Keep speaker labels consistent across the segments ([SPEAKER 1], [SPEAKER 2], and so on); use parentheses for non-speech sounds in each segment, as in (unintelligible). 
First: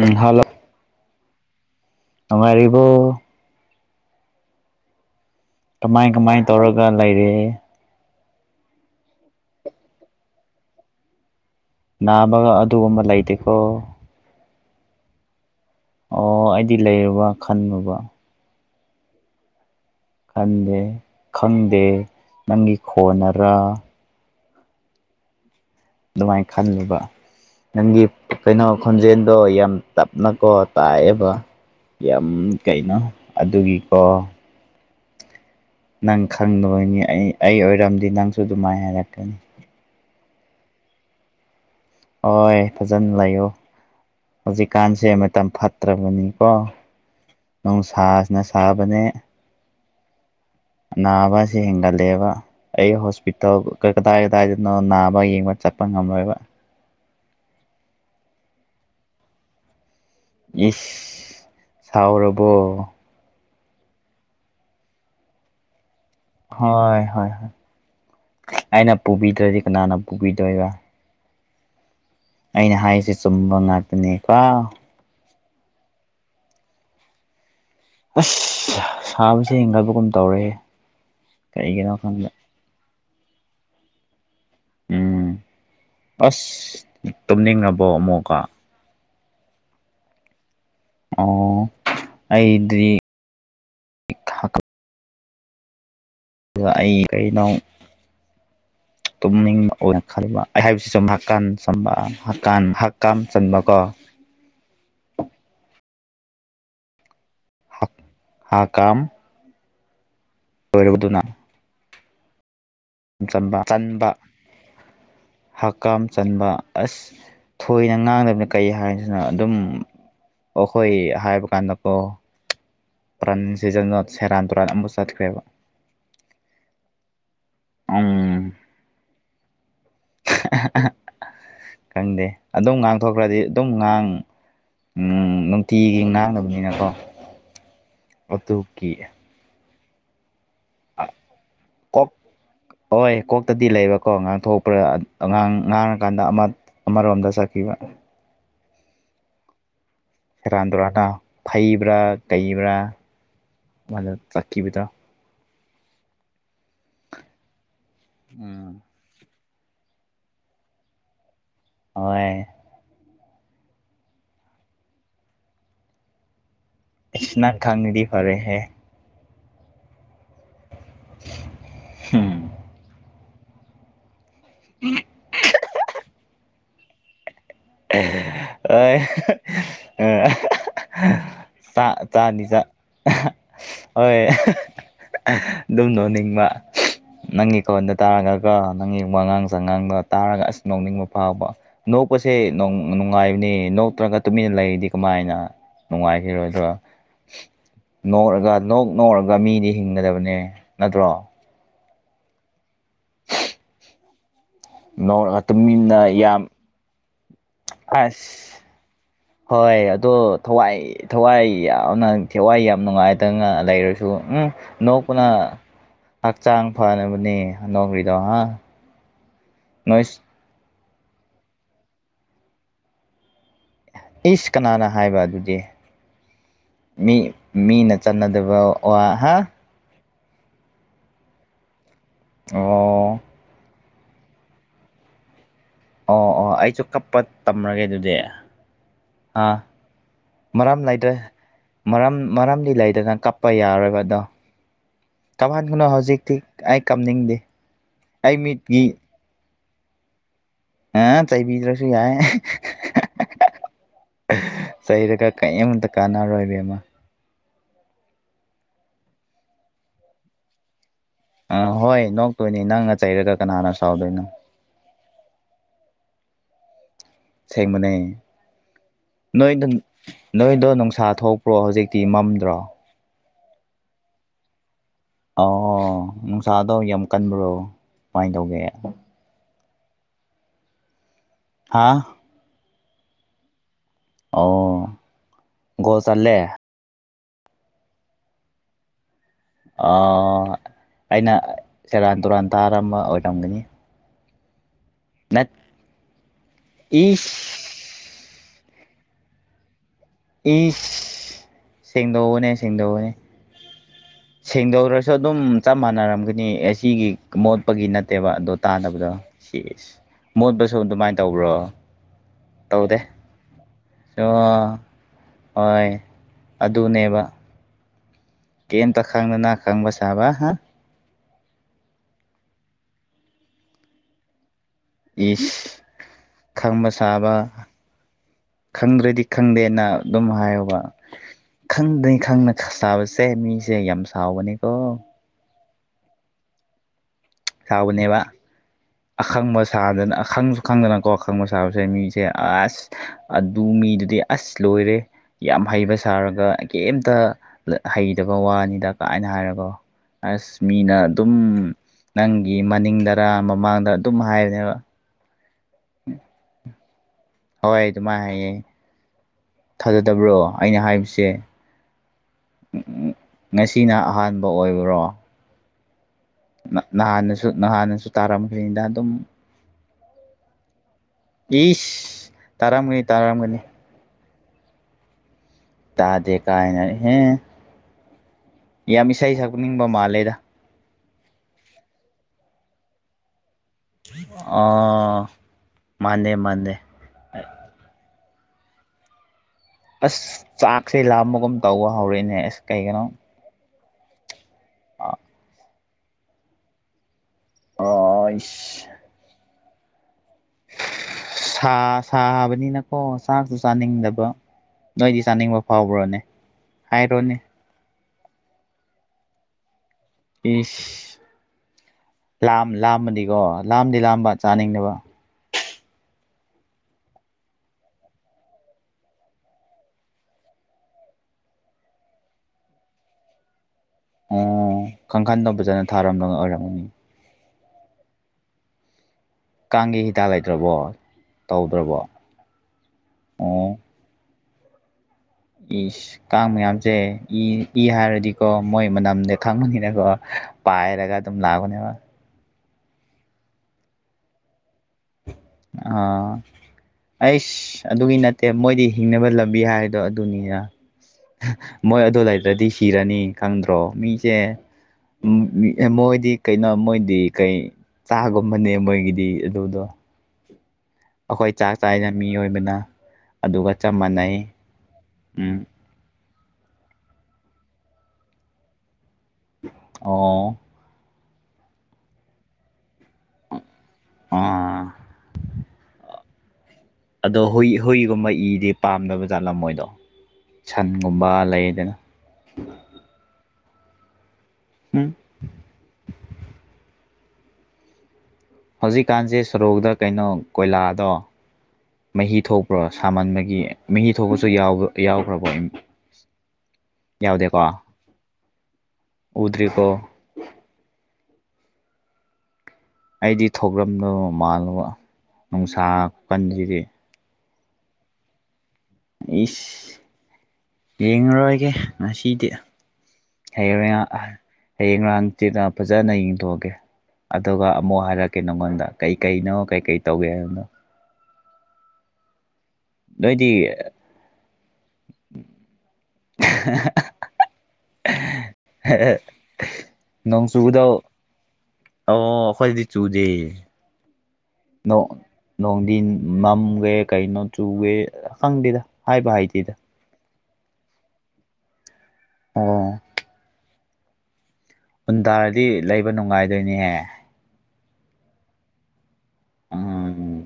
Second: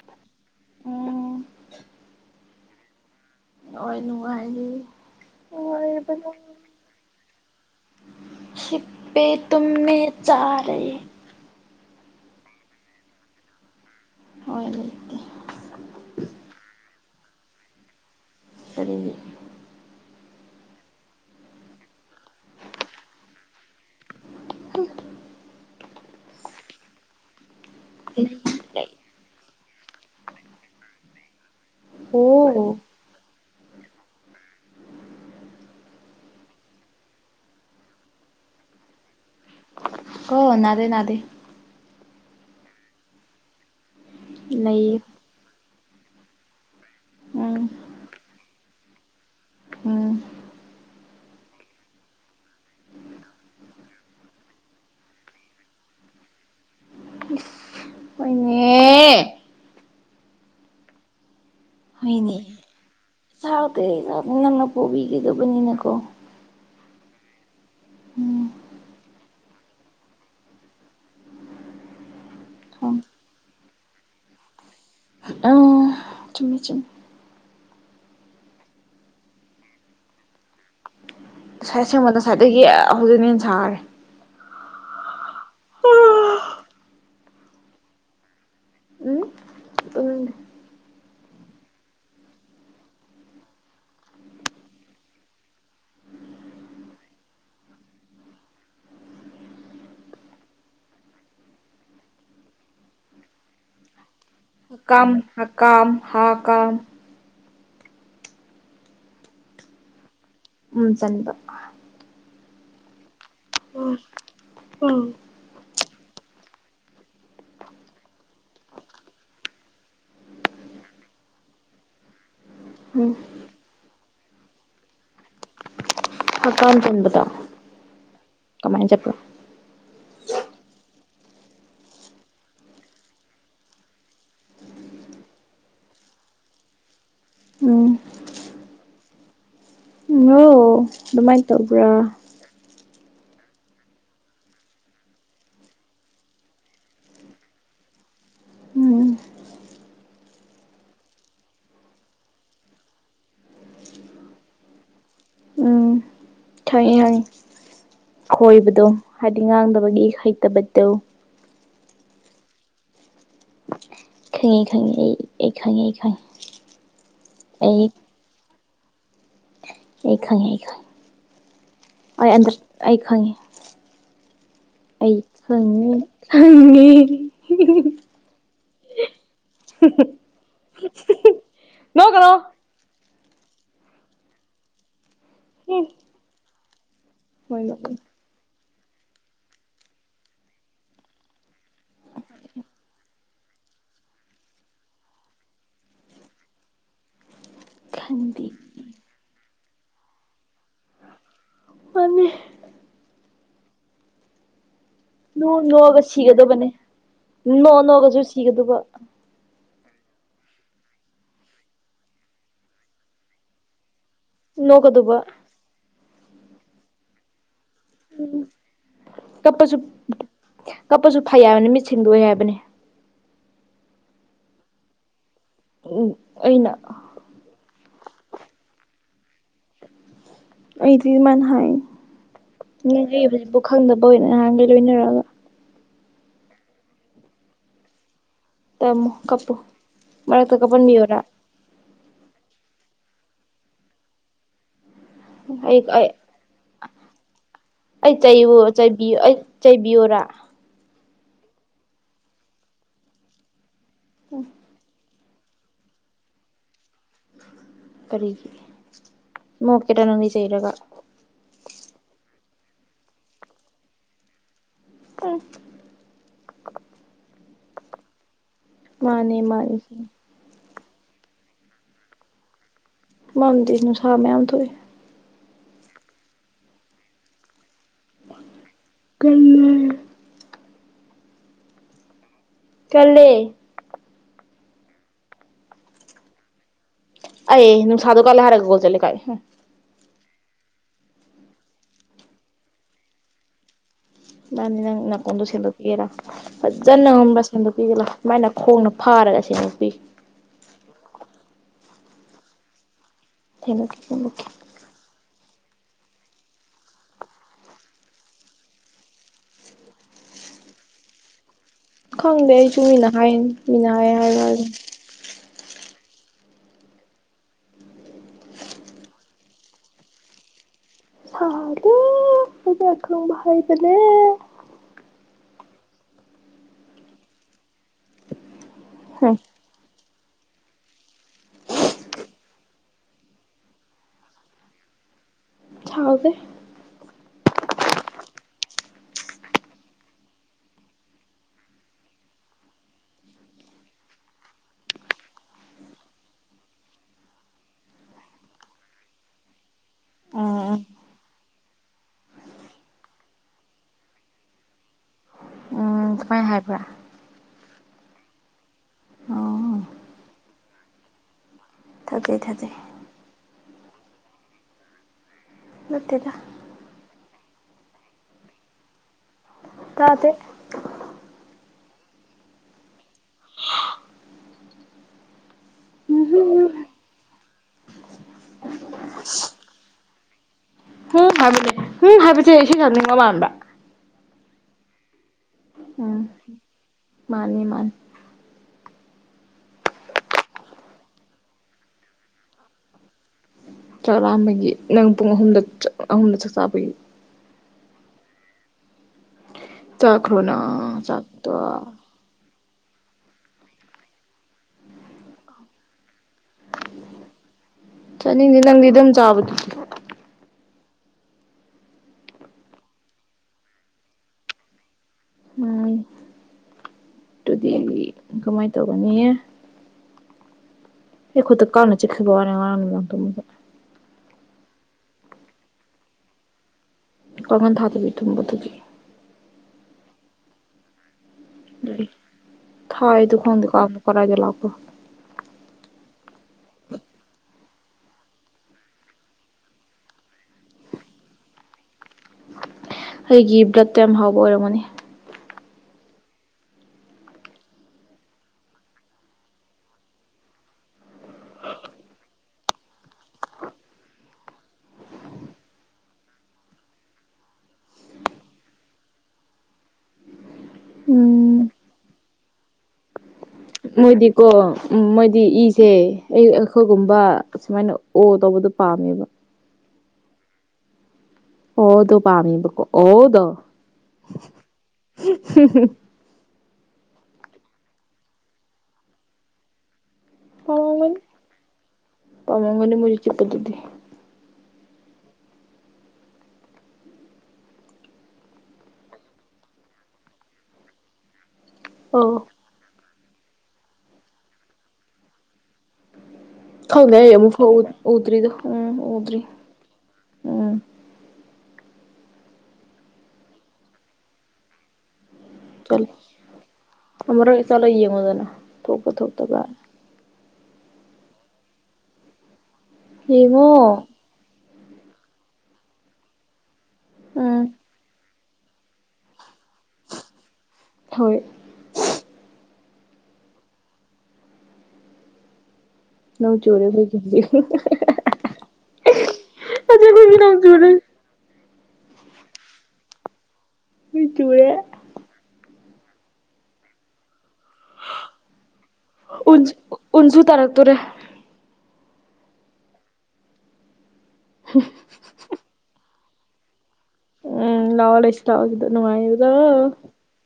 [SPEAKER 1] ꯑꯝ ꯍꯥꯜꯂꯣ
[SPEAKER 2] ꯑꯣ
[SPEAKER 1] ꯅꯨꯡꯉꯥꯢꯔꯤꯕꯣ
[SPEAKER 2] ꯍꯣꯢ ꯅꯨꯡꯉꯥꯏꯔꯤꯌꯦ
[SPEAKER 1] ꯀꯃꯥꯏ ꯀꯃꯥꯏ ꯇꯧꯔꯒ ꯂꯩꯔꯤ
[SPEAKER 2] ꯍꯤꯄꯦ ꯇꯨꯝꯃꯦ ꯆꯥꯔꯦ
[SPEAKER 1] ꯅꯥꯕꯒ ꯑꯗꯨꯒꯨꯝꯕ ꯂꯩꯇꯦꯀꯣ
[SPEAKER 2] ꯍꯣꯏ ꯂꯩꯇꯦ
[SPEAKER 1] ꯑꯣ ꯑꯩꯗꯤ ꯂꯩꯔꯕ ꯈꯟꯂꯨꯕ
[SPEAKER 2] ꯀꯔꯤ
[SPEAKER 1] ꯈꯟꯗꯦ ꯈꯪꯗꯦ ꯅꯪꯒꯤ ꯈꯣꯟꯅꯔꯥ
[SPEAKER 2] (unintelligible)
[SPEAKER 1] ꯑꯗꯨꯃꯥꯏꯅ ꯈꯜꯂꯨꯕ ꯅꯪꯒꯤ
[SPEAKER 2] (unintelligible)
[SPEAKER 1] ꯀꯩꯅꯣ ꯈꯣꯟꯖꯦꯜꯗꯣ ꯌꯥꯝ ꯇꯞꯅꯀꯣ ꯇꯥꯛꯑꯦꯕ ꯌꯥꯝ
[SPEAKER 2] ꯑꯣ
[SPEAKER 1] ꯀꯩꯅꯣ ꯑꯗꯨꯒꯤꯀꯣ ꯅꯪ ꯈꯪꯗꯣꯏꯅꯤ ꯑꯩ ꯑꯩ ꯑꯣꯏꯔꯝꯗꯤ ꯅꯪꯁꯨ ꯑꯗꯨꯃꯥꯏꯅ ꯍꯥꯏꯔꯛꯀꯅꯤ
[SPEAKER 2] ꯀꯣ ꯅꯥꯗꯦ ꯅꯥꯗꯦ
[SPEAKER 1] ꯍꯣꯏ ꯐꯖꯅ ꯂꯩꯌꯣ
[SPEAKER 2] ꯂꯩ
[SPEAKER 1] ꯍꯧꯖꯤꯛꯀꯥꯟꯁꯦ ꯃꯇꯝ ꯐꯠꯇ꯭ꯔꯕꯅꯤꯀꯣ
[SPEAKER 2] ꯎꯝ
[SPEAKER 1] ꯅꯣꯡꯁꯥꯁꯤꯅ ꯁꯥꯕꯅꯦ
[SPEAKER 2] ꯎꯝ
[SPEAKER 1] ꯅꯥꯕꯁꯦ ꯍꯦꯟꯒꯠꯂꯦꯕ ꯑꯩ ꯍꯣꯁꯄꯤꯇꯥꯜ ꯀꯗꯥꯏ ꯀꯗꯥꯏꯗꯅꯣ ꯅꯥꯕ ꯌꯦꯡꯕ ꯆꯠꯄ ꯉꯝꯂꯣꯏꯕ
[SPEAKER 2] ꯍꯣꯏꯅꯦ
[SPEAKER 1] ꯏꯁ ꯁꯥꯎꯔꯕꯣ
[SPEAKER 2] ꯁꯥꯎꯗꯦ ꯅꯪꯅ ꯄꯣꯕꯤꯒꯤꯗꯧꯕꯅꯤꯅꯀꯣ
[SPEAKER 1] ꯍꯣꯏ ꯍꯣꯏ
[SPEAKER 2] ꯎꯝ
[SPEAKER 1] ꯍꯣꯏ ꯑꯩꯅ ꯄꯨꯕꯤꯗ꯭ꯔꯗꯤ ꯀꯅꯥꯅ ꯄꯨꯕꯤꯗꯣꯏꯕ ꯑꯩꯅ
[SPEAKER 2] ꯎꯝ
[SPEAKER 1] ꯍꯥꯏꯔꯤꯁꯦ ꯆꯨꯝꯕ ꯉꯥꯛꯇꯅꯦꯀꯣ
[SPEAKER 2] ꯎꯝ ꯆꯨꯝꯃꯤ ꯆꯨꯝꯃꯤ
[SPEAKER 1] ꯑꯁ ꯁꯥꯕꯁꯦ ꯍꯦꯟꯒꯠꯕꯒꯨꯝ ꯇꯧꯔꯦ
[SPEAKER 2] ꯉꯁꯥꯏ
[SPEAKER 1] ꯀꯔꯤꯒꯤꯅꯣ
[SPEAKER 2] ꯑꯁꯦꯡꯕ
[SPEAKER 1] ꯈꯪꯗꯦ
[SPEAKER 2] ꯉꯁꯥꯏꯗꯒꯤ ꯍꯧꯖꯤꯛꯅ ꯍꯦꯟꯅ ꯁꯥꯔꯦ
[SPEAKER 1] ꯎꯝ ꯑꯁ ꯇꯨꯝꯅꯤꯡꯔꯕꯣ ꯑꯃꯨꯛꯀ
[SPEAKER 2] ꯎꯝ ꯇꯨꯝꯅꯤꯡꯗꯦ
[SPEAKER 1] ꯑꯣ ꯑꯩꯗ꯭ꯔꯤ (unintelligible) ꯑꯗꯨꯒ ꯑꯩ ꯑꯩꯅꯣ ꯇꯨꯝꯅꯤꯡꯕ ꯑꯣꯏꯅ ꯈꯟꯕ ꯑꯩ ꯍꯥꯏꯕꯁꯤꯁꯨꯨꯝ ꯍꯥꯛꯀꯥꯟ ꯆꯟꯕ ꯍꯥꯛꯀꯥꯟ ꯍꯥꯛꯀꯥꯝ ꯆꯟꯕ ꯀꯣ
[SPEAKER 2] ꯍ ꯀꯥꯝ ꯍ ꯀꯥꯝ ꯍꯥ ꯀꯥꯝ
[SPEAKER 1] ꯍ ꯍꯥꯀꯥꯝ
[SPEAKER 2] ꯎꯝ ꯆꯟꯕ
[SPEAKER 1] ꯆꯝꯕ ꯆꯟꯕ ꯍꯛꯀꯝ ꯆꯟꯕ ꯑꯁ ꯊꯣꯏꯅ ꯉꯥꯡꯗꯕꯅ ꯀꯩ ꯍꯥꯏꯁꯤꯅ ꯑꯗꯨꯝ ꯑꯣꯈꯣꯏ ꯍꯥꯏꯕ ꯀꯥꯟꯗꯀꯣ
[SPEAKER 2] ꯎꯝ
[SPEAKER 1] ꯄ꯭ꯔꯟ ꯁꯤꯖꯟꯅꯣ ꯁꯦꯔꯥꯟ ꯇꯨꯔꯥꯟ ꯑꯃꯨꯛ ꯆꯠꯈ꯭ꯔꯦꯕ
[SPEAKER 2] ꯍꯀꯥꯝ ꯆꯟꯕꯗꯣ
[SPEAKER 1] ꯎꯝ
[SPEAKER 2] ꯀꯃꯥꯏꯅ ꯆꯠꯄ꯭ꯔꯥ
[SPEAKER 1] (unintelligible) ꯈꯪꯗꯦ ꯑꯗꯨꯝ ꯉꯥꯡꯊꯣꯛꯈ꯭ꯔꯗꯤ ꯑꯗꯨꯝ ꯉꯥꯡ ꯎ ꯅꯨꯡꯇꯤꯒꯤ ꯉꯥꯡꯅꯕꯅꯤꯅꯀꯣ
[SPEAKER 2] ꯎꯝ
[SPEAKER 1] ꯑꯗꯨ ꯀꯤ
[SPEAKER 2] ꯎ ꯑꯣ ꯑꯗꯨꯃꯥꯏꯅ ꯇꯧꯕ꯭ꯔꯥ
[SPEAKER 1] ꯀꯣꯛ ꯍꯣꯏ ꯀꯣꯛꯇꯗꯤ ꯂꯩꯕꯀꯣ ꯉꯥꯡꯊꯣꯛꯄ꯭ꯔꯥ ꯑꯉꯥꯡ ꯉꯥꯡꯔꯀꯥꯟꯗ ꯑꯃ ꯑꯃꯔꯣꯝꯗ ꯆꯠꯈꯤꯕ
[SPEAKER 2] ꯎꯝ
[SPEAKER 1] ꯍꯦꯔꯥꯟ ꯇꯨꯔꯥꯟꯅ ꯐꯩꯕ꯭ꯔꯥ ꯇꯩꯕ꯭ꯔꯥ ꯃꯥꯅ ꯆꯠꯈꯤꯕꯗꯣ
[SPEAKER 2] ꯈꯪꯉꯦ ꯈꯪꯉꯦ
[SPEAKER 1] ꯎꯝ
[SPEAKER 2] ꯈꯣꯏꯕꯗꯣ ꯍꯥꯏꯗꯤ ꯉꯥꯡꯗꯕꯒꯤ ꯍꯩꯇꯕꯗꯣ
[SPEAKER 1] ꯍꯣꯏ
[SPEAKER 2] ꯈꯪꯉꯤ ꯈꯪꯉꯦ ꯑꯩ ꯑꯩ ꯈꯪꯉꯦ ꯑꯩ ꯈꯪꯉꯤ
[SPEAKER 1] ꯏꯁ ꯅꯪ
[SPEAKER 2] ꯑꯩ
[SPEAKER 1] ꯈꯪꯒꯗꯤ ꯐꯔꯦ ꯍꯦ
[SPEAKER 2] ꯑꯩ ꯈꯪꯉꯦ ꯑꯩ ꯈꯪꯉꯦ ꯑꯩ ꯑꯗ ꯑꯩ ꯈꯪꯉꯦ ꯑꯩ ꯈꯪꯉꯤ
[SPEAKER 1] ꯍꯣꯏ
[SPEAKER 2] ꯅꯣꯛꯀꯅꯣ
[SPEAKER 1] (unintelligible) ꯍꯣꯏ ꯑꯗꯨꯝ
[SPEAKER 2] ꯍꯣꯏ
[SPEAKER 1] ꯅꯣꯟ ꯅꯤꯡꯕ ꯅꯪꯒꯤ ꯀꯣꯟꯗ
[SPEAKER 2] ꯅꯣꯛꯀꯅꯨ
[SPEAKER 1] ꯇꯥꯔꯒ ꯅꯪꯒꯤ ꯋꯥꯉꯥꯡ ꯆꯉꯥꯡꯗ ꯇꯥꯔꯒ ꯑꯁ ꯅꯧꯅꯤꯡꯕ ꯐꯥꯎꯕ ꯅꯣꯛꯁꯤ (unintelligible) ꯅꯨꯡꯉꯥꯏꯕꯅꯤ ꯅꯣꯛꯇ꯭ꯔꯒ ꯇꯨꯟꯅ ꯂꯩꯔꯤꯗꯤ ꯀꯃꯥꯏꯅ ꯅꯨꯡꯉꯥꯏꯈꯤꯔꯣꯏꯗ꯭ꯔ
[SPEAKER 2] ꯈꯪꯗꯦ
[SPEAKER 1] ꯅꯣꯛꯑꯒ ꯅꯣꯛ ꯅꯣꯛꯑꯒ ꯃꯤꯗꯤ ꯍꯤꯡꯒꯗꯕꯅꯦ ꯅꯠꯇ꯭ꯔꯣ
[SPEAKER 2] ꯃꯥꯅꯦ
[SPEAKER 1] ꯅꫭꯔ
[SPEAKER 2] ꯅꯣꯛ
[SPEAKER 1] ꯃꯇꯨꯏꯟꯅ
[SPEAKER 2] ꯅꯣꯛꯑꯒ
[SPEAKER 1] ꯌꯥꯝ
[SPEAKER 2] ꯁꯤꯒꯗꯕꯅꯦ ꯅꯣꯛ ꯅꯣꯛꯑꯒꯁꯨ
[SPEAKER 1] ꯑꯁ
[SPEAKER 2] ꯁꯤꯒꯗꯕ
[SPEAKER 1] ꯍꯣꯏ ꯑꯗꯣ ꯊꯋꯥꯏ ꯊꯋꯥꯏ ꯌꯥꯝꯅ ꯊꯋꯥꯏ ꯌꯥꯝ ꯅꯨꯡꯉꯥꯏꯗꯅ ꯂꯩꯔꯁꯨ ꯎꯝ
[SPEAKER 2] ꯅꯣꯛꯀꯗꯕ
[SPEAKER 1] ꯅꯣꯛꯄꯅ ꯍꯛꯆꯥꯡ ꯐꯅꯕꯅꯦ ꯑꯅꯣꯛꯔꯤꯗꯣ ꯍꯥ
[SPEAKER 2] ꯎꯝ ꯀꯞꯄꯁꯨ
[SPEAKER 1] ꯅꯣꯏ
[SPEAKER 2] ꯀꯞꯄꯁꯨ ꯐꯩ ꯍꯥꯏꯕꯅꯤ ꯃꯤꯠꯁꯤꯡꯗ ꯑꯣꯏ ꯍꯥꯏꯕꯅꯤ
[SPEAKER 1] ꯏꯁ ꯀꯅꯥꯅ ꯍꯥꯏꯕ ꯑꯗꯨꯗꯤ
[SPEAKER 2] ꯎꯝ ꯑꯩꯅ
[SPEAKER 1] ꯃꯤ ꯃꯤꯅ ꯆꯠꯅꯗꯕ ꯋꯥꯥ
[SPEAKER 2] ꯑꯩꯗꯤ ꯃꯅ ꯍꯥꯏ
[SPEAKER 1] ꯑꯣ
[SPEAKER 2] ꯅꯪ ꯑꯩ ꯍꯧꯕꯁꯤꯕꯨꯥꯎ ꯈꯪꯗꯕ ꯑꯣꯏꯅ ꯅꯍꯥꯟꯈꯩ ꯂꯣꯏꯅꯔꯛꯑꯒ
[SPEAKER 1] ꯑꯣ ꯑꯣ ꯑꯩꯁꯨ ꯀꯞꯄ ꯇꯝꯃꯒꯦ ꯑꯗꯨꯗꯤ
[SPEAKER 2] ꯇꯝꯃꯣ ꯀꯞꯄꯨ
[SPEAKER 1] ꯑꯥ
[SPEAKER 2] ꯃꯔꯛꯇ
[SPEAKER 1] ꯃꯔꯝ ꯂꯩꯇ꯭ꯔꯦ
[SPEAKER 2] ꯀꯞꯄꯟꯕꯤꯌꯣꯔꯥ
[SPEAKER 1] ꯃꯔꯝ ꯃꯔꯝꯗꯤ ꯂꯩꯗꯅ ꯀꯞꯄ ꯌꯥꯔꯣꯏꯕ ꯑꯗꯣ
[SPEAKER 2] ꯑꯩ
[SPEAKER 1] ꯀꯍꯟꯈꯅꯣ
[SPEAKER 2] ꯑꯩ
[SPEAKER 1] ꯍꯧꯖꯤꯛꯇꯤ ꯑꯩ ꯀꯝꯅꯤꯡꯗꯦ ꯑꯩ ꯃꯤꯠꯀꯤ
[SPEAKER 2] (unintelligible) ꯆꯩꯕꯤꯌꯣꯔꯥ
[SPEAKER 1] ꯑ ꯆꯩꯕꯤꯗ꯭ꯔꯁꯨ ꯌꯥꯏ ꯆꯩꯔꯒ ꯀꯔꯤ ꯑꯃꯝꯇ ꯀꯥꯟꯅꯔꯣꯏ ꯏꯕꯦꯝꯃ
[SPEAKER 2] ꯀꯔꯤꯒꯤ ꯅꫭꯛꯀꯔ ꯅꯪꯗꯤ ꯆꯩꯔꯒ
[SPEAKER 1] ꯑꯥ ꯍꯣꯏ ꯅꯣꯛꯇꯣꯏꯅꯤ ꯅꯪꯅ ꯆꯩꯔꯒ ꯀꯅꯥꯅ ꯁꯥꯎꯗꯣꯏꯅꯣ
[SPEAKER 2] ꯑꯁ
[SPEAKER 1] ꯑꯁꯡꯕꯅꯦ
[SPEAKER 2] ꯃꯥꯅꯦ
[SPEAKER 1] ꯅꯣꯏ
[SPEAKER 2] ꯃꯥꯅꯦ
[SPEAKER 1] ꯅꯣꯏꯗꯣ ꯅꯨꯡꯁꯥ ꯊꯣꯛꯄ꯭ꯔꯣ ꯍꯧꯖꯤꯛꯇꯤ ꯃꯝꯗ꯭ꯔꯣ
[SPEAKER 2] ꯃꯝꯗ ꯅꯨꯡꯁꯥ ꯃꯌꯥꯝ ꯊꯣꯛꯑꯏ
[SPEAKER 1] ꯑꯣ ꯅꯨꯡꯁꯥꯗꯣ ꯌꯥꯝ ꯀꯟꯕ꯭ꯔꯣ ꯀꯃꯥꯏꯅ ꯇꯧꯒꯦ
[SPEAKER 2] ꯀꯜꯂꯤ
[SPEAKER 1] ꯍꯥ
[SPEAKER 2] ꯀꯜꯂꯦ
[SPEAKER 1] ꯑꯣ ꯀꫭꯜ ꯆꯔꯂꯦ
[SPEAKER 2] ꯑꯩ ꯅꯨꯡꯁꯥꯗꯗꯨ ꯀꯜꯂ ꯍꯥꯏꯔꯒꯣꯜ ꯆꯠꯂꯀꯥꯏ
[SPEAKER 1] ꯑꯩꯅ ꯁꯦꯔꯥꯟ ꯇꯨꯔꯥꯟ ꯇꯥꯔꯝꯕ ꯑꯣꯏꯔꯝꯒꯅꯤ
[SPEAKER 2] ꯅꯤꯅ ꯅꯅꯥ ꯀꯣꯟꯗ
[SPEAKER 1] ꯅꯠ
[SPEAKER 2] ꯁꯦ ꯀꯔ
[SPEAKER 1] ꯏꯁ
[SPEAKER 2] ꯍꯖꯥꯅꯉ꯭ꯔ ꯁ (unintelligible) ꯁꯨꯃꯥꯏꯅ ꯈꯣꯡꯅ ꯐꯥꯔꯒ ꯁꯤꯃꯨ ꯄꯤ
[SPEAKER 1] ꯏꯁ ꯁꯦꯡꯗꯣꯛꯎꯅꯦ ꯁꯦꯡꯗꯣꯛꯎꯅꯦ
[SPEAKER 2] ꯊꯦꯡ ꯊꯦꯡ
[SPEAKER 1] ꯁꯤꯡꯗꯧꯔ ꯁꯨ ꯑꯗꯨꯝ ꯆꯞ ꯃꯥꯟꯅꯔꯝꯒꯅꯤ ꯑꯦ ꯁꯤꯒꯤ ꯃꯣꯠꯄꯒꯤ ꯅꯠꯇꯦꯕ ꯑꯗꯣ ꯇꯥꯟꯅꯕꯗꯣ ꯁꯤ ꯑꯦꯁ ꯃꯣꯠꯄꯁꯨ ꯑꯗꯨꯃꯥꯏꯅ ꯇꯧꯕ꯭ꯔꯣ
[SPEAKER 2] ꯈꯪꯗꯦ ꯑꯩꯁꯨ
[SPEAKER 1] ꯇꯧꯗꯦ
[SPEAKER 2] ꯃꯤꯅ ꯍꯥꯏ ꯃꯤꯅ ꯍꯥꯏ
[SPEAKER 1] ꯁꯣ
[SPEAKER 2] ꯍꯥꯏꯔ ꯑꯗꯨ
[SPEAKER 1] ꯍꯣꯏ ꯑꯗꯨꯅꯦꯕ ꯀꯦꯝꯇ ꯈꯪꯗꯅꯅꯥ ꯈꯪꯕ ꯁꯥꯥꯕ ꯍꯥ
[SPEAKER 2] ꯁꯗ ꯑꯩꯖ ꯈꯪꯕ ꯍꯥꯏꯕꯅꯦ
[SPEAKER 1] ꯏꯁ ꯈꯪꯕ ꯁꯥꯕ ꯈꯪꯗ꯭ꯔꯗꯤ
[SPEAKER 2] ꯍꯝ
[SPEAKER 1] ꯈꯪꯗꯦ ꯅ ꯑꯗꯨꯝ ꯍꯥꯏꯌꯣꯕ ꯈꯪꯗꯅꯤ ꯈꯪꯅ ꯁꯥꯕꯁꯦ ꯃꯤꯁꯦ ꯌꯥꯝ ꯁꯥꯎꯕꯅꯦꯀꯣ
[SPEAKER 2] ꯊꯒꯦ
[SPEAKER 1] ꯆꯥꯎꯕꯅꯦꯕ ꯑꯈꯪꯕ ꯁꯥꯗꯅ ꯑꯈꯪꯁꯨ ꯈꯪꯗꯅꯀꯣ ꯑꯈꯪꯕ ꯁꯥꯕꯁꯦ ꯃꯤꯁꯦ ꯑꯁ ꯑꯗꯨ ꯃꯤꯗꯨꯗꯤ ꯑꯁ ꯂꯣꯏꯔꯦ ꯌꯥꯝ ꯍꯩꯕ ꯁꯥꯔꯒ ꯀꯩꯝꯇ ꯍꯩꯗꯕ ꯋꯥꯅꯤꯗ ꯀꯥꯏꯅ ꯍꯥꯏꯔꯒꯣ ꯑꯁ
[SPEAKER 2] ꯎꯝ
[SPEAKER 1] ꯃꯤꯅ ꯑꯗꯨꯝ ꯅꯪꯒꯤ ꯃꯅꯤꯡꯗꯔꯥ ꯃꯃꯥꯡꯗ ꯑꯗꯨꯝ ꯍꯥꯏꯕꯅꯦꯕ
[SPEAKER 2] ꯎꯝ ꯁꯨꯃꯥꯏꯅ ꯍꯥꯏꯕ꯭ꯔꯥ
[SPEAKER 1] ꯍꯣꯏ ꯑꯗꯨꯃꯥꯏꯅ ꯍꯥꯏꯌꯦ
[SPEAKER 2] ꯑꯣ
[SPEAKER 1] ꯊꯥꯖꯗꯕ꯭ꯔꯣ ꯑꯩꯅ ꯍꯥꯏꯕꯁꯦ
[SPEAKER 2] ꯊꯥꯖꯩ ꯊꯥꯖꯩ
[SPEAKER 1] ꯉꯁꯤꯅ ꯑꯍꯥꯟꯕ ꯑꯣꯏꯕ꯭ꯔꯣ
[SPEAKER 2] ꯅꯠꯇꯗ
[SPEAKER 1] ꯅꯍꯥꯟꯅꯁꯨ ꯅꯍꯥꯟꯅꯁꯨ ꯇꯥꯔꯝꯈꯩꯗ ꯑꯗꯨꯝ
[SPEAKER 2] ꯇꯗꯦ
[SPEAKER 1] ꯏꯁ ꯇꯥꯔꯥꯝꯒꯅꯤ ꯇꯥꯔꯝꯒꯅꯤ ꯇꯥꯗꯦ
[SPEAKER 2] ꯎꯝꯍꯨꯝ ꯍꯨꯝ
[SPEAKER 1] ꯀꯥꯏꯅꯍꯦ ꯌꯥꯝ ꯏꯁꯩ ꯁꯛꯅꯤꯡꯕ ꯃꯥꯜꯂꯦꯗ
[SPEAKER 2] ꯄ ꯍꯥꯏꯕꯅꯦ ꯎ ꯍꯥꯏꯕꯁꯦ ꯏ ꯆꯝꯅꯤꯡꯉ ꯃꯥꯟꯕ ꯎꯝ
[SPEAKER 1] ꯃꯥꯟꯗꯦ ꯃꯥꯟꯗꯦ
[SPEAKER 2] ꯃꯥꯅꯤ ꯃꯥꯅꯤ
[SPEAKER 1] ꯑꯁ ꯆꯥꯛꯁꯦ ꯂꯥꯝꯕꯒꯨꯝ ꯇꯧꯕ ꯍꯧꯔꯛꯏꯅꯦ ꯑꯁ ꯀꯩꯒꯤꯅꯣ
[SPEAKER 2] ꯆꯥꯎꯔꯥꯛ ꯂꯥꯛꯑꯝꯕꯒꯤ ꯅꯪ ꯄꯨꯡ ꯑꯍꯨꯝꯗ ꯑꯍꯨꯝꯗ ꯆꯥꯛ ꯆꯥꯕꯒꯤ
[SPEAKER 1] ꯑ ꯏ
[SPEAKER 2] ꯆꯥꯛꯈ꯭ꯔꯨꯅ ꯆꯥꯛꯊ
[SPEAKER 1] ꯁꯥ ꯁꯥꯕꯅꯤꯅꯀꯣ ꯆꯥꯛꯁꯨ ꯆꯥꯅꯤꯡꯗꯕ ꯅꯣꯏꯗꯤ ꯆꯥꯅꯤꯡꯕ ꯐꯥꯎꯕ꯭ꯔꯣꯅꯦ ꯍꯥꯏꯔꯣꯅꯦ
[SPEAKER 2] ꯆꯠꯅꯤꯡꯗꯦ ꯅꯪꯗꯤ ꯑꯗꯨꯝ ꯆꯥꯕꯗꯣ
[SPEAKER 1] ꯄꯤꯁ ꯂꯥꯝ ꯂꯥꯝꯃꯗꯤꯀꯣ ꯂꯥꯝꯗꯤ ꯂꯥꯝꯕ ꯆꯥꯅꯤꯡꯕ
[SPEAKER 2] ꯎꯗꯤꯒꯤ ꯀꯃꯥꯏ ꯇꯧꯕꯅꯤꯌꯦ ꯑꯩꯈꯣꯏꯠꯇ ꯀꯥꯟ ꯆꯄꯔꯦꯉ
[SPEAKER 1] ꯑꯣ ꯈꯪꯈꯟꯗ ꯐꯖꯅ ꯊꯥꯔꯝꯂꯒ ꯑꯣꯏꯔꯝꯒꯅꯤ
[SPEAKER 2] ꯀꯃꯅ ꯊꯥꯕꯤ ꯊꯨꯡꯕꯣ ꯊꯒꯤ
[SPEAKER 1] ꯀꯥꯡꯒꯤ ꯍꯤꯗ ꯂꯩꯇ꯭ꯔꯕꯣ ꯇꯧꯗ꯭ꯔꯕꯣ
[SPEAKER 2] ꯊꯗꯨ ꯍꯣꯟꯗ ꯀꯃ ꯀꯔꯒꯦ ꯂꯥꯛꯄ
[SPEAKER 1] ꯏ ꯀꯥꯡ ꯃꯌꯥꯝꯁꯦ ꯏ ꯍꯥꯏꯔꯗꯤꯀꯣ ꯃꯣꯏ ꯃꯅꯝꯅꯦ ꯈꯪꯕꯅꯤꯅꯀꯣ ꯄꯥꯏꯔꯒ ꯑꯗꯨꯨ ꯂꯥꯛꯣꯅꯦꯕ
[SPEAKER 2] ꯑꯩꯒꯤ ꯕ꯭ꯂꯗ ꯕꯦꯝ ꯍꯥꯎꯕ ꯑꯣꯏꯔꯝꯒꯅꯤ
[SPEAKER 1] ꯑꯥ ꯑꯩꯁ ꯑꯗꯨꯒꯤ ꯅꯠꯇꯦ ꯃꯣꯏꯗꯤ ꯍꯤꯡꯅꯕ ꯂꯝꯕꯤ ꯍꯥꯏꯗꯣ ꯑꯗꯨꯅꯤꯅ ꯃꯣꯏ ꯑꯗꯨ ꯂꯩꯔ꯭ꯔꯗꯤ ꯁꯤꯔꯅꯤ ꯈꯪꯗ꯭ꯔꯣ ꯃꯤꯁꯦ ꯃꯣꯏꯗꯤ ꯀꯩꯅꯣ ꯃꯣꯏꯗꯤ ꯀꯩ ꯆꯥꯒꯨꯝꯕꯅꯦ ꯃꯣꯏꯒꯤꯗꯤ ꯑꯗꯨꯗꯣ ꯑꯩꯈꯣꯏ
[SPEAKER 2] ꯎꯝ
[SPEAKER 1] ꯆꯥꯛ ꯆꯥꯏꯅ ꯃꯤꯑꯣꯏꯕꯅ ꯑꯗꯨꯒ ꯆꯞ
[SPEAKER 2] ꯃꯣꯗꯤ
[SPEAKER 1] ꯃꯥꯟꯅꯩ
[SPEAKER 2] ꯀꯣ ꯎ ꯃꯣꯗꯤ
[SPEAKER 1] ꯎꯝ
[SPEAKER 2] ꯏ ꯁꯦ ꯑꯩ ꯑꯩꯈꯣꯏꯒꯨꯝꯕ ꯁꯨꯃꯥꯏꯅ ꯑꯣ ꯇꯧꯕꯗꯣ ꯄꯥꯝꯃꯦꯕ
[SPEAKER 1] ꯑꯣ
[SPEAKER 2] ꯑꯣꯗꯣ ꯄꯥꯃꯤ ꯑꯣꯗꯣ
[SPEAKER 1] ꯑꯥ ꯑꯗꯣ ꯍꯨꯏ ꯍꯨꯏꯒꯨꯝꯕ ꯏꯗꯤ ꯄꯥꯝꯗꯕꯖꯥꯠꯂꯝꯣꯏꯗꯣ ꯁꯟꯒꯨꯝꯕ ꯂꯩꯗꯅ
[SPEAKER 2] ꯑꯃ ꯉꯅꯤ ꯃꯔꯤ ꯆ ꯄꯠꯇꯗꯤ
[SPEAKER 1] ꯎꯝ ꯍꯧꯖꯤꯛꯀꯥꯟꯁꯦ ꯁꯣꯔꯣꯛꯗ ꯀꯩꯅꯣ ꯀꯣꯏꯂꯥꯗꯣ
[SPEAKER 2] ꯑꯣ
[SPEAKER 1] ꯃꯍꯤ ꯊꯣꯛ ꯭ꯔꯣ ꯁꯥꯃꯟꯕꯒꯤ ꯃꯤꯤ ꯊꯣꯛꯄꯁꯨꯕ ꯌꯥꯎꯈ꯭ꯔꯕꯣ
[SPEAKER 2] ꯍꯅꯦ ꯎꯗ꯭ꯔꯔꯤꯗꯨ ꯎ
[SPEAKER 1] ꯎꯗꯔꯤꯀꯣ
[SPEAKER 2] ꯎꯝ
[SPEAKER 1] ꯑꯩꯗꯤ ꯊꯧꯒ꯭ꯔꯝꯗꯣ ꯃꯥꯜꯂꯣ ꯅꯨꯡꯁꯥ ꯀꯟꯁꯤꯗꯤ
[SPEAKER 2] ꯑꯃꯔ ꯆꯂ ꯏꯦ ꯃꯗꯅ
[SPEAKER 1] ꯏꯁ ꯌꯦꯡꯉꯔꯣꯏꯒꯦ ꯉꯁꯤꯗꯤ
[SPEAKER 2] ꯌꯦꯡꯉꯣ
[SPEAKER 1] ꯍꯌꯦꯡ ꯍꯌꯦꯡ ꯉꯔꯥꯡꯁꯤꯦꯗ ꯐꯖꯅ ꯌꯦꯡꯊꯣꯛꯑꯒꯦ
[SPEAKER 2] ꯎꯝ
[SPEAKER 1] ꯑꯗꯨꯒ ꯑꯃꯨꯛ ꯍꯥꯏꯔꯛꯀꯦ ꯅꯪꯉꯣꯟꯗ ꯀꯩꯀꯩꯅꯣ ꯀꯩꯀꯩ ꯇꯧꯒꯦ ꯍꯥꯏꯅꯣ
[SPEAKER 2] ꯍꯣꯏ
[SPEAKER 1] ꯅꯣꯏꯗꯤ
[SPEAKER 2] ꯅꯧ ꯆꯣꯔ ꯑꯣꯏ ꯀꯗꯤ ꯑꯆꯦ ꯀꯣꯏ ꯅꯧ ꯆꯔ
[SPEAKER 1] ꯑꯣꯧ ꯑꯩꯈꯣꯏꯗꯤ ꯆꯨꯗꯦ
[SPEAKER 2] ꯑꯩꯣꯏ ꯇꯨꯔꯦ
[SPEAKER 1] ꯅꯣꯡꯗꯤ ꯃꯝꯒꯦ ꯀꯩꯅꯣ ꯆꯨꯒꯦ ꯈꯪꯗꯦꯗ ꯍꯥꯏꯕ ꯍꯥꯏꯗꯦꯗ
[SPEAKER 2] ꯎꯟꯁꯨꯨ ꯇꯥꯔꯛꯇꯣꯔꯦ
[SPEAKER 1] ꯑꯣ
[SPEAKER 2] ꯍ
[SPEAKER 1] ꯎꯟ ꯇꯥꯔꯗꯤ ꯂꯩꯕ ꯅꯨꯡꯉꯥꯏꯗꯣꯏꯅꯦꯍꯦ
[SPEAKER 2] ꯎꯝ ꯂꯥꯎꯂ ꯏꯁ ꯍꯥꯏꯒꯗ ꯅꯅꯨꯡꯉꯥꯏꯒ
[SPEAKER 1] ꯎꯝ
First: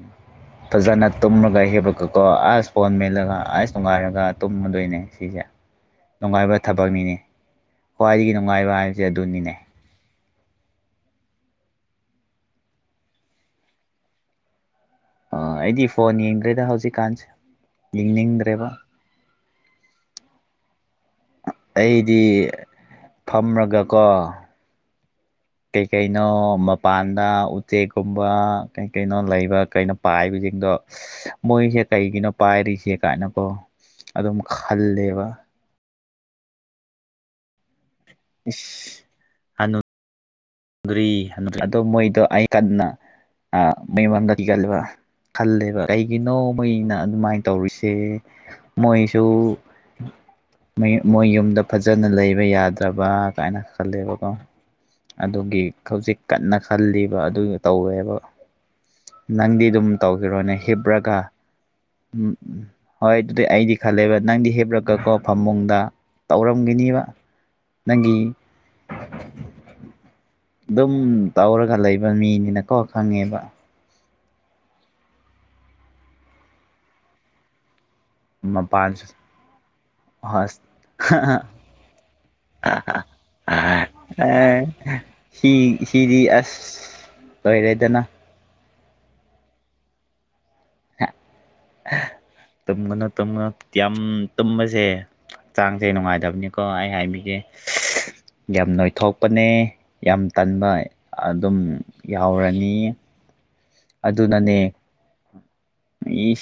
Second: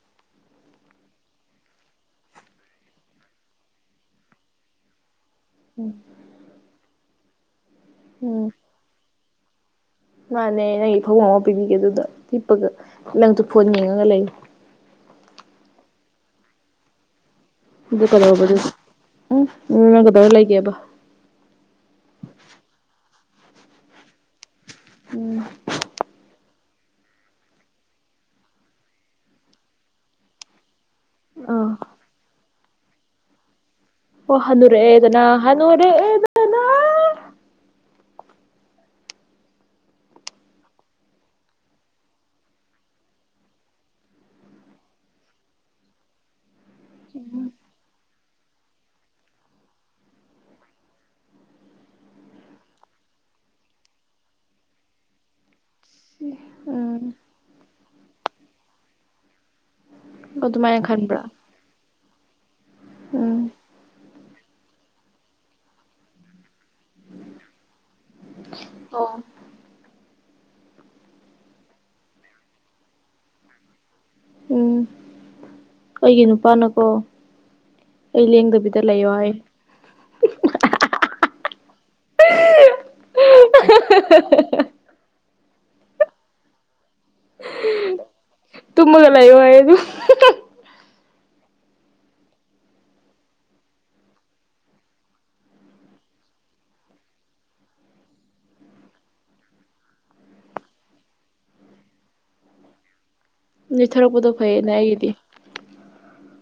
[SPEAKER 1] ꯐꯖꯅ ꯇꯨꯝꯃꯒ ꯍꯦꯄꯀꯀꯣ ꯑꯁ ꯐꯣꯟ ꯃꯦꯜꯂꯒ ꯑꯁ ꯣꯡꯉꯥꯏꯔꯒ ꯇꯨꯝꯃꯗꯣꯏꯅꯦ ꯁꯤꯁꯦ
[SPEAKER 2] ꯎꯝ
[SPEAKER 1] ꯅꯨꯡꯉꯥꯏꯕ ꯊꯕꯛꯅꯤꯅꯦ ꯈ꯭ꯋꯥꯏꯗꯒꯤ ꯅꯨꯡꯉꯥꯏꯕ ꯍꯥꯏꯕꯁꯦ ꯑꯗꯨꯅꯤꯅꯦ
[SPEAKER 2] ꯃꯥꯥꯟꯅꯦ ꯅꯪꯒꯤ ꯐꯕꯨꯡ ꯑꯃ ꯄꯤꯕꯤꯒꯦꯗꯨꯗ ꯄꯤꯛꯄꯒ ꯂꯪꯇ ꯐꯣꯟ ꯌꯦꯡꯉꯒ ꯂꯩꯌꯦ
[SPEAKER 1] ꯑ ꯑꯩꯗꯤ ꯐꯣꯟ ꯌꯦꯡꯗ꯭ꯔꯦꯗ ꯍꯧꯖꯤꯛꯀꯥꯟꯁꯦ
[SPEAKER 2] ꯑꯗꯨ ꯀꯔꯧꯕꯗꯨ
[SPEAKER 1] ꯌꯦꯡꯅꯤꯡꯗ꯭ꯔꯦꯕ
[SPEAKER 2] ꯎꯝ ꯎ ꯅꯪ ꯀꯗꯧꯔ ꯂꯩꯒꯦꯕ
[SPEAKER 1] ꯑꯩꯗꯤ ꯐꯝꯔꯒꯀꯣ
[SPEAKER 2] ꯎꯝ
[SPEAKER 1] ꯇ ꯀꯩꯩꯅꯣ ꯃ ꯄꯥꯟꯗ ꯎꯆꯦꯛꯀꯨꯝꯕ ꯀꯩ ꯀꯩꯅꯣ ꯂꯩꯕ ꯀꯩꯅꯣ ꯄꯥꯏꯕꯁꯤꯡꯗꯣ
[SPEAKER 2] ꯑꯥ
[SPEAKER 1] ꯃꯣꯏꯁꯦ ꯀꯩꯒꯤꯅꯣ ꯄꯥꯏꯔꯤꯁꯦ ꯀꯥꯏꯅꯀꯣ ꯑꯗꯨꯝ
[SPEAKER 2] ꯑꯣ ꯍꯅꯨꯔꯦꯗꯅ
[SPEAKER 1] ꯈꯜꯂꯦꯕ
[SPEAKER 2] ꯍꯅꯔ
[SPEAKER 1] ꯎ ꯑꯗꯣ ꯃꯣꯏꯗꯣ ꯑꯩ ꯀꯟꯅ ꯃꯣꯏ ꯃꯝꯗ ꯀꯤꯒꯜꯂꯦꯕ ꯈꯜꯂꯦꯕ ꯀꯩꯒꯤꯅꯣ ꯃꯩꯅ ꯑꯗꯨꯃꯥꯏꯅ ꯇꯧꯔꯤꯁꯦ ꯃꯣꯏꯁꯨ ꯃꯣꯏ ꯌꯨꯝꯗ ꯐꯖꯅ ꯂꯩꯕ ꯌꯥꯗ꯭ꯔꯕ ꯀꯥꯏꯅ ꯈꯜꯂꯦꯕꯀꯣ ꯑꯗꯨꯒꯤ ꯍꯧꯖꯤꯛ ꯀꯟꯅ
[SPEAKER 2] ꯎꯝ
[SPEAKER 1] ꯈꯜꯂꯤꯕ ꯑꯗꯨ ꯇꯧꯋꯦꯕ ꯅꯪꯗꯤ ꯑꯗꯨꯝ ꯇꯧꯈꯤꯔꯣꯅꯦ
[SPEAKER 2] ꯑꯗꯨꯃꯥꯏꯅ
[SPEAKER 1] ꯍꯤꯞꯄ꯭ꯔꯒ
[SPEAKER 2] ꯈꯟꯕ꯭ꯔꯥ
[SPEAKER 1] ꯎ ꯍꯣꯏ
[SPEAKER 2] ꯎꯝ
[SPEAKER 1] ꯑꯗꯨꯗꯤ ꯑꯩꯗꯤ ꯈꯜꯂꯦꯕ ꯅꯪꯗꯤ ꯍꯦꯞꯂꯛꯀꯀꯣ ꯐꯃꯨꯡꯗ ꯇꯧꯔꯝꯈꯤꯅꯤꯕ ꯅꯪꯒꯤ
[SPEAKER 2] ꯑꯣ
[SPEAKER 1] ꯑꯗꯨꯝ ꯇꯧꯔꯒ ꯂꯩꯕ ꯃꯤꯅꯤꯅꯀꯣ ꯈꯪꯉꯦꯕ
[SPEAKER 2] ꯎꯝ ꯑꯩꯒꯤ ꯅꯨꯄꯥꯅꯀꯣ ꯌꯦꯡꯗꯕꯤꯗ ꯂꯩꯌ ꯍꯥꯏ
[SPEAKER 1] ꯍꯣꯏ ꯑ ꯑ ꯁꯤ ꯁꯤꯗꯤ ꯑꯁ ꯂꯣꯏꯔꯦꯗꯅ
[SPEAKER 2] ꯇꯨꯝꯃꯒ ꯂꯩꯣ ꯑꯩ ꯑꯗꯨ
[SPEAKER 1] ꯇꯨꯝꯒꯅ ꯇꯨꯝꯅ ꯌꯥꯝ ꯇꯨꯝꯕꯁꯦ ꯍꯛꯆꯥꯡꯁꯦ ꯅꯨꯡꯉꯥꯏꯗꯕꯅꯤꯀꯣ ꯑꯩ ꯍꯥꯏꯃꯤꯁꯦ ꯌꯥꯝ ꯅꯣꯏꯊꯣꯛꯄꯅꯦ ꯌꯥꯝ ꯇꯟꯕ ꯑꯗꯨꯝ ꯌꯥꯎꯔꯅꯤ
[SPEAKER 2] ꯅꯊꯔꯛꯄꯗꯣ ꯐꯩꯌꯦꯅꯦ ꯑꯩꯒꯤꯗꯤ
[SPEAKER 1] ꯏ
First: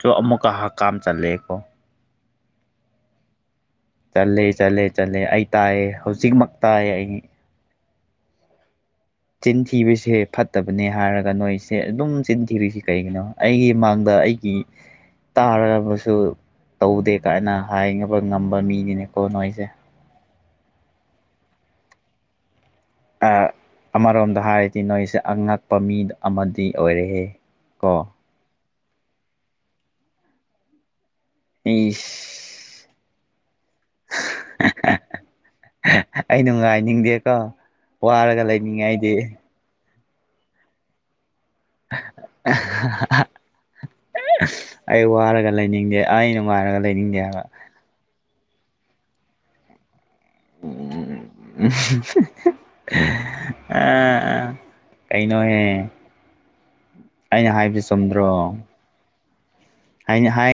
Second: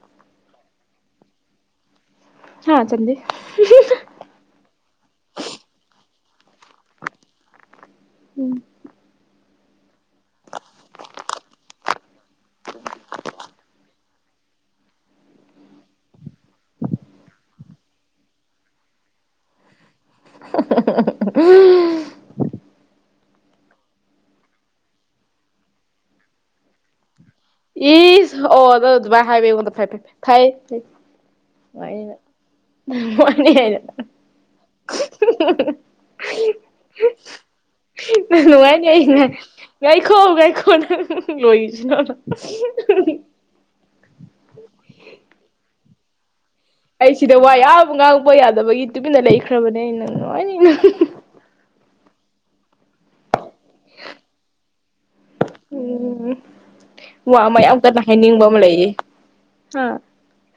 [SPEAKER 1] ꯀꯣ ꯑꯃꯨꯛꯀ ꯍꯛ ꯀꯥꯝ ꯆꯜꯂꯦꯀꯣ
[SPEAKER 2] ꯍꯥꯥ ꯆꯗꯤ
[SPEAKER 1] ꯆꯠꯂꯦ ꯆꯠꯂꯦ ꯆꯠꯂꯦ ꯑꯩ ꯇꯥꯏꯌꯦ ꯍꯧꯖꯤꯛꯃꯛ ꯇꯥꯏꯌꯦ ꯑꯩ
[SPEAKER 2] ꯎꯝ
[SPEAKER 1] ꯆꯤꯟ ꯊꯤꯕꯁꯦ ꯐꯠꯇꯕꯅꯦ ꯍꯥꯏꯔꯒ ꯅꯣꯏꯁꯦ ꯑꯗꯨꯝ ꯆꯤꯟ ꯊꯤꯔꯤꯁꯤ ꯀꯩꯒꯤꯅꯣ ꯑꯩꯒꯤ ꯃꯥꯡꯗ ꯑꯩ ꯒꯤ ꯇꯥꯔꯔꯕꯁꯨ ꯇꯧꯗꯦ ꯀꯥꯏꯅ ꯍꯥꯏꯅꯕ ꯉꯝꯕ ꯃꯤꯅꯤꯅꯦꯀꯣ ꯅꯣꯏꯁꯦ
[SPEAKER 2] ꯎꯝ
[SPEAKER 1] ꯑꯃꯔꯣꯝꯗ ꯍꯥꯏꯔꯗꯤ ꯅꯣꯏꯁꯦ ꯑꯉꯛꯄ ꯃꯤ ꯑꯃꯗꯤ ꯑꯣꯏꯔꯛꯑꯦ
[SPEAKER 2] ꯏ ꯑꯣꯗ ꯑꯗꯨꯃꯥꯏ ꯍꯥꯏꯕꯉꯣꯟꯗ ꯐ ꯐ ꯐ
[SPEAKER 1] ꯏꯁ
[SPEAKER 2] ꯅ ꯃꯅꯤ ꯍꯥꯏꯅ (unintelligible)
[SPEAKER 1] ꯑꯩ ꯅꯨꯡꯉꯥꯏꯅꯤꯡꯗꯦꯀꯣ ꯋꯥꯔꯒ ꯂꯩꯅꯤꯡꯉꯗꯤ
[SPEAKER 2] ꯌꯥꯥꯏꯈꯣ ꯌꯥꯥꯏꯈꯣ ꯅ ꯂꯣꯏꯁꯤꯅꯣꯅ
[SPEAKER 1] ꯑꯩ ꯋꯥꯔꯒ ꯂꯩꯅꯤꯡꯗꯦ ꯑꯩ ꯅꯨꯡꯉꯥꯏꯔꯒ
[SPEAKER 2] ꯑꯩ
[SPEAKER 1] ꯂꯩꯅꯤꯡꯗꯦ
[SPEAKER 2] ꯁꯤꯗ
[SPEAKER 1] ꯍꯥꯏꯕ
[SPEAKER 2] ꯋꯥ ꯌꯥꯝ ꯉꯥꯡꯉꯛꯄ ꯌꯥꯗꯕꯒꯤ ꯇꯨꯃꯤꯟꯅ ꯂꯩꯈ꯭ꯔꯕꯅꯦ ꯑꯩꯅꯪ ꯅꯣꯏꯅꯤ
[SPEAKER 1] (unintelligible) ꯑ ꯀꯩꯩꯅꯍꯦ
[SPEAKER 2] ꯎꯝ ꯋꯥ ꯑꯃ ꯌꯥꯝ ꯀꯟꯅ ꯍꯥꯏꯅꯤꯡꯕ ꯑꯃ ꯂꯩꯌꯦ
[SPEAKER 1] ꯍꯥꯏꯩꯅ ꯍꯥꯏ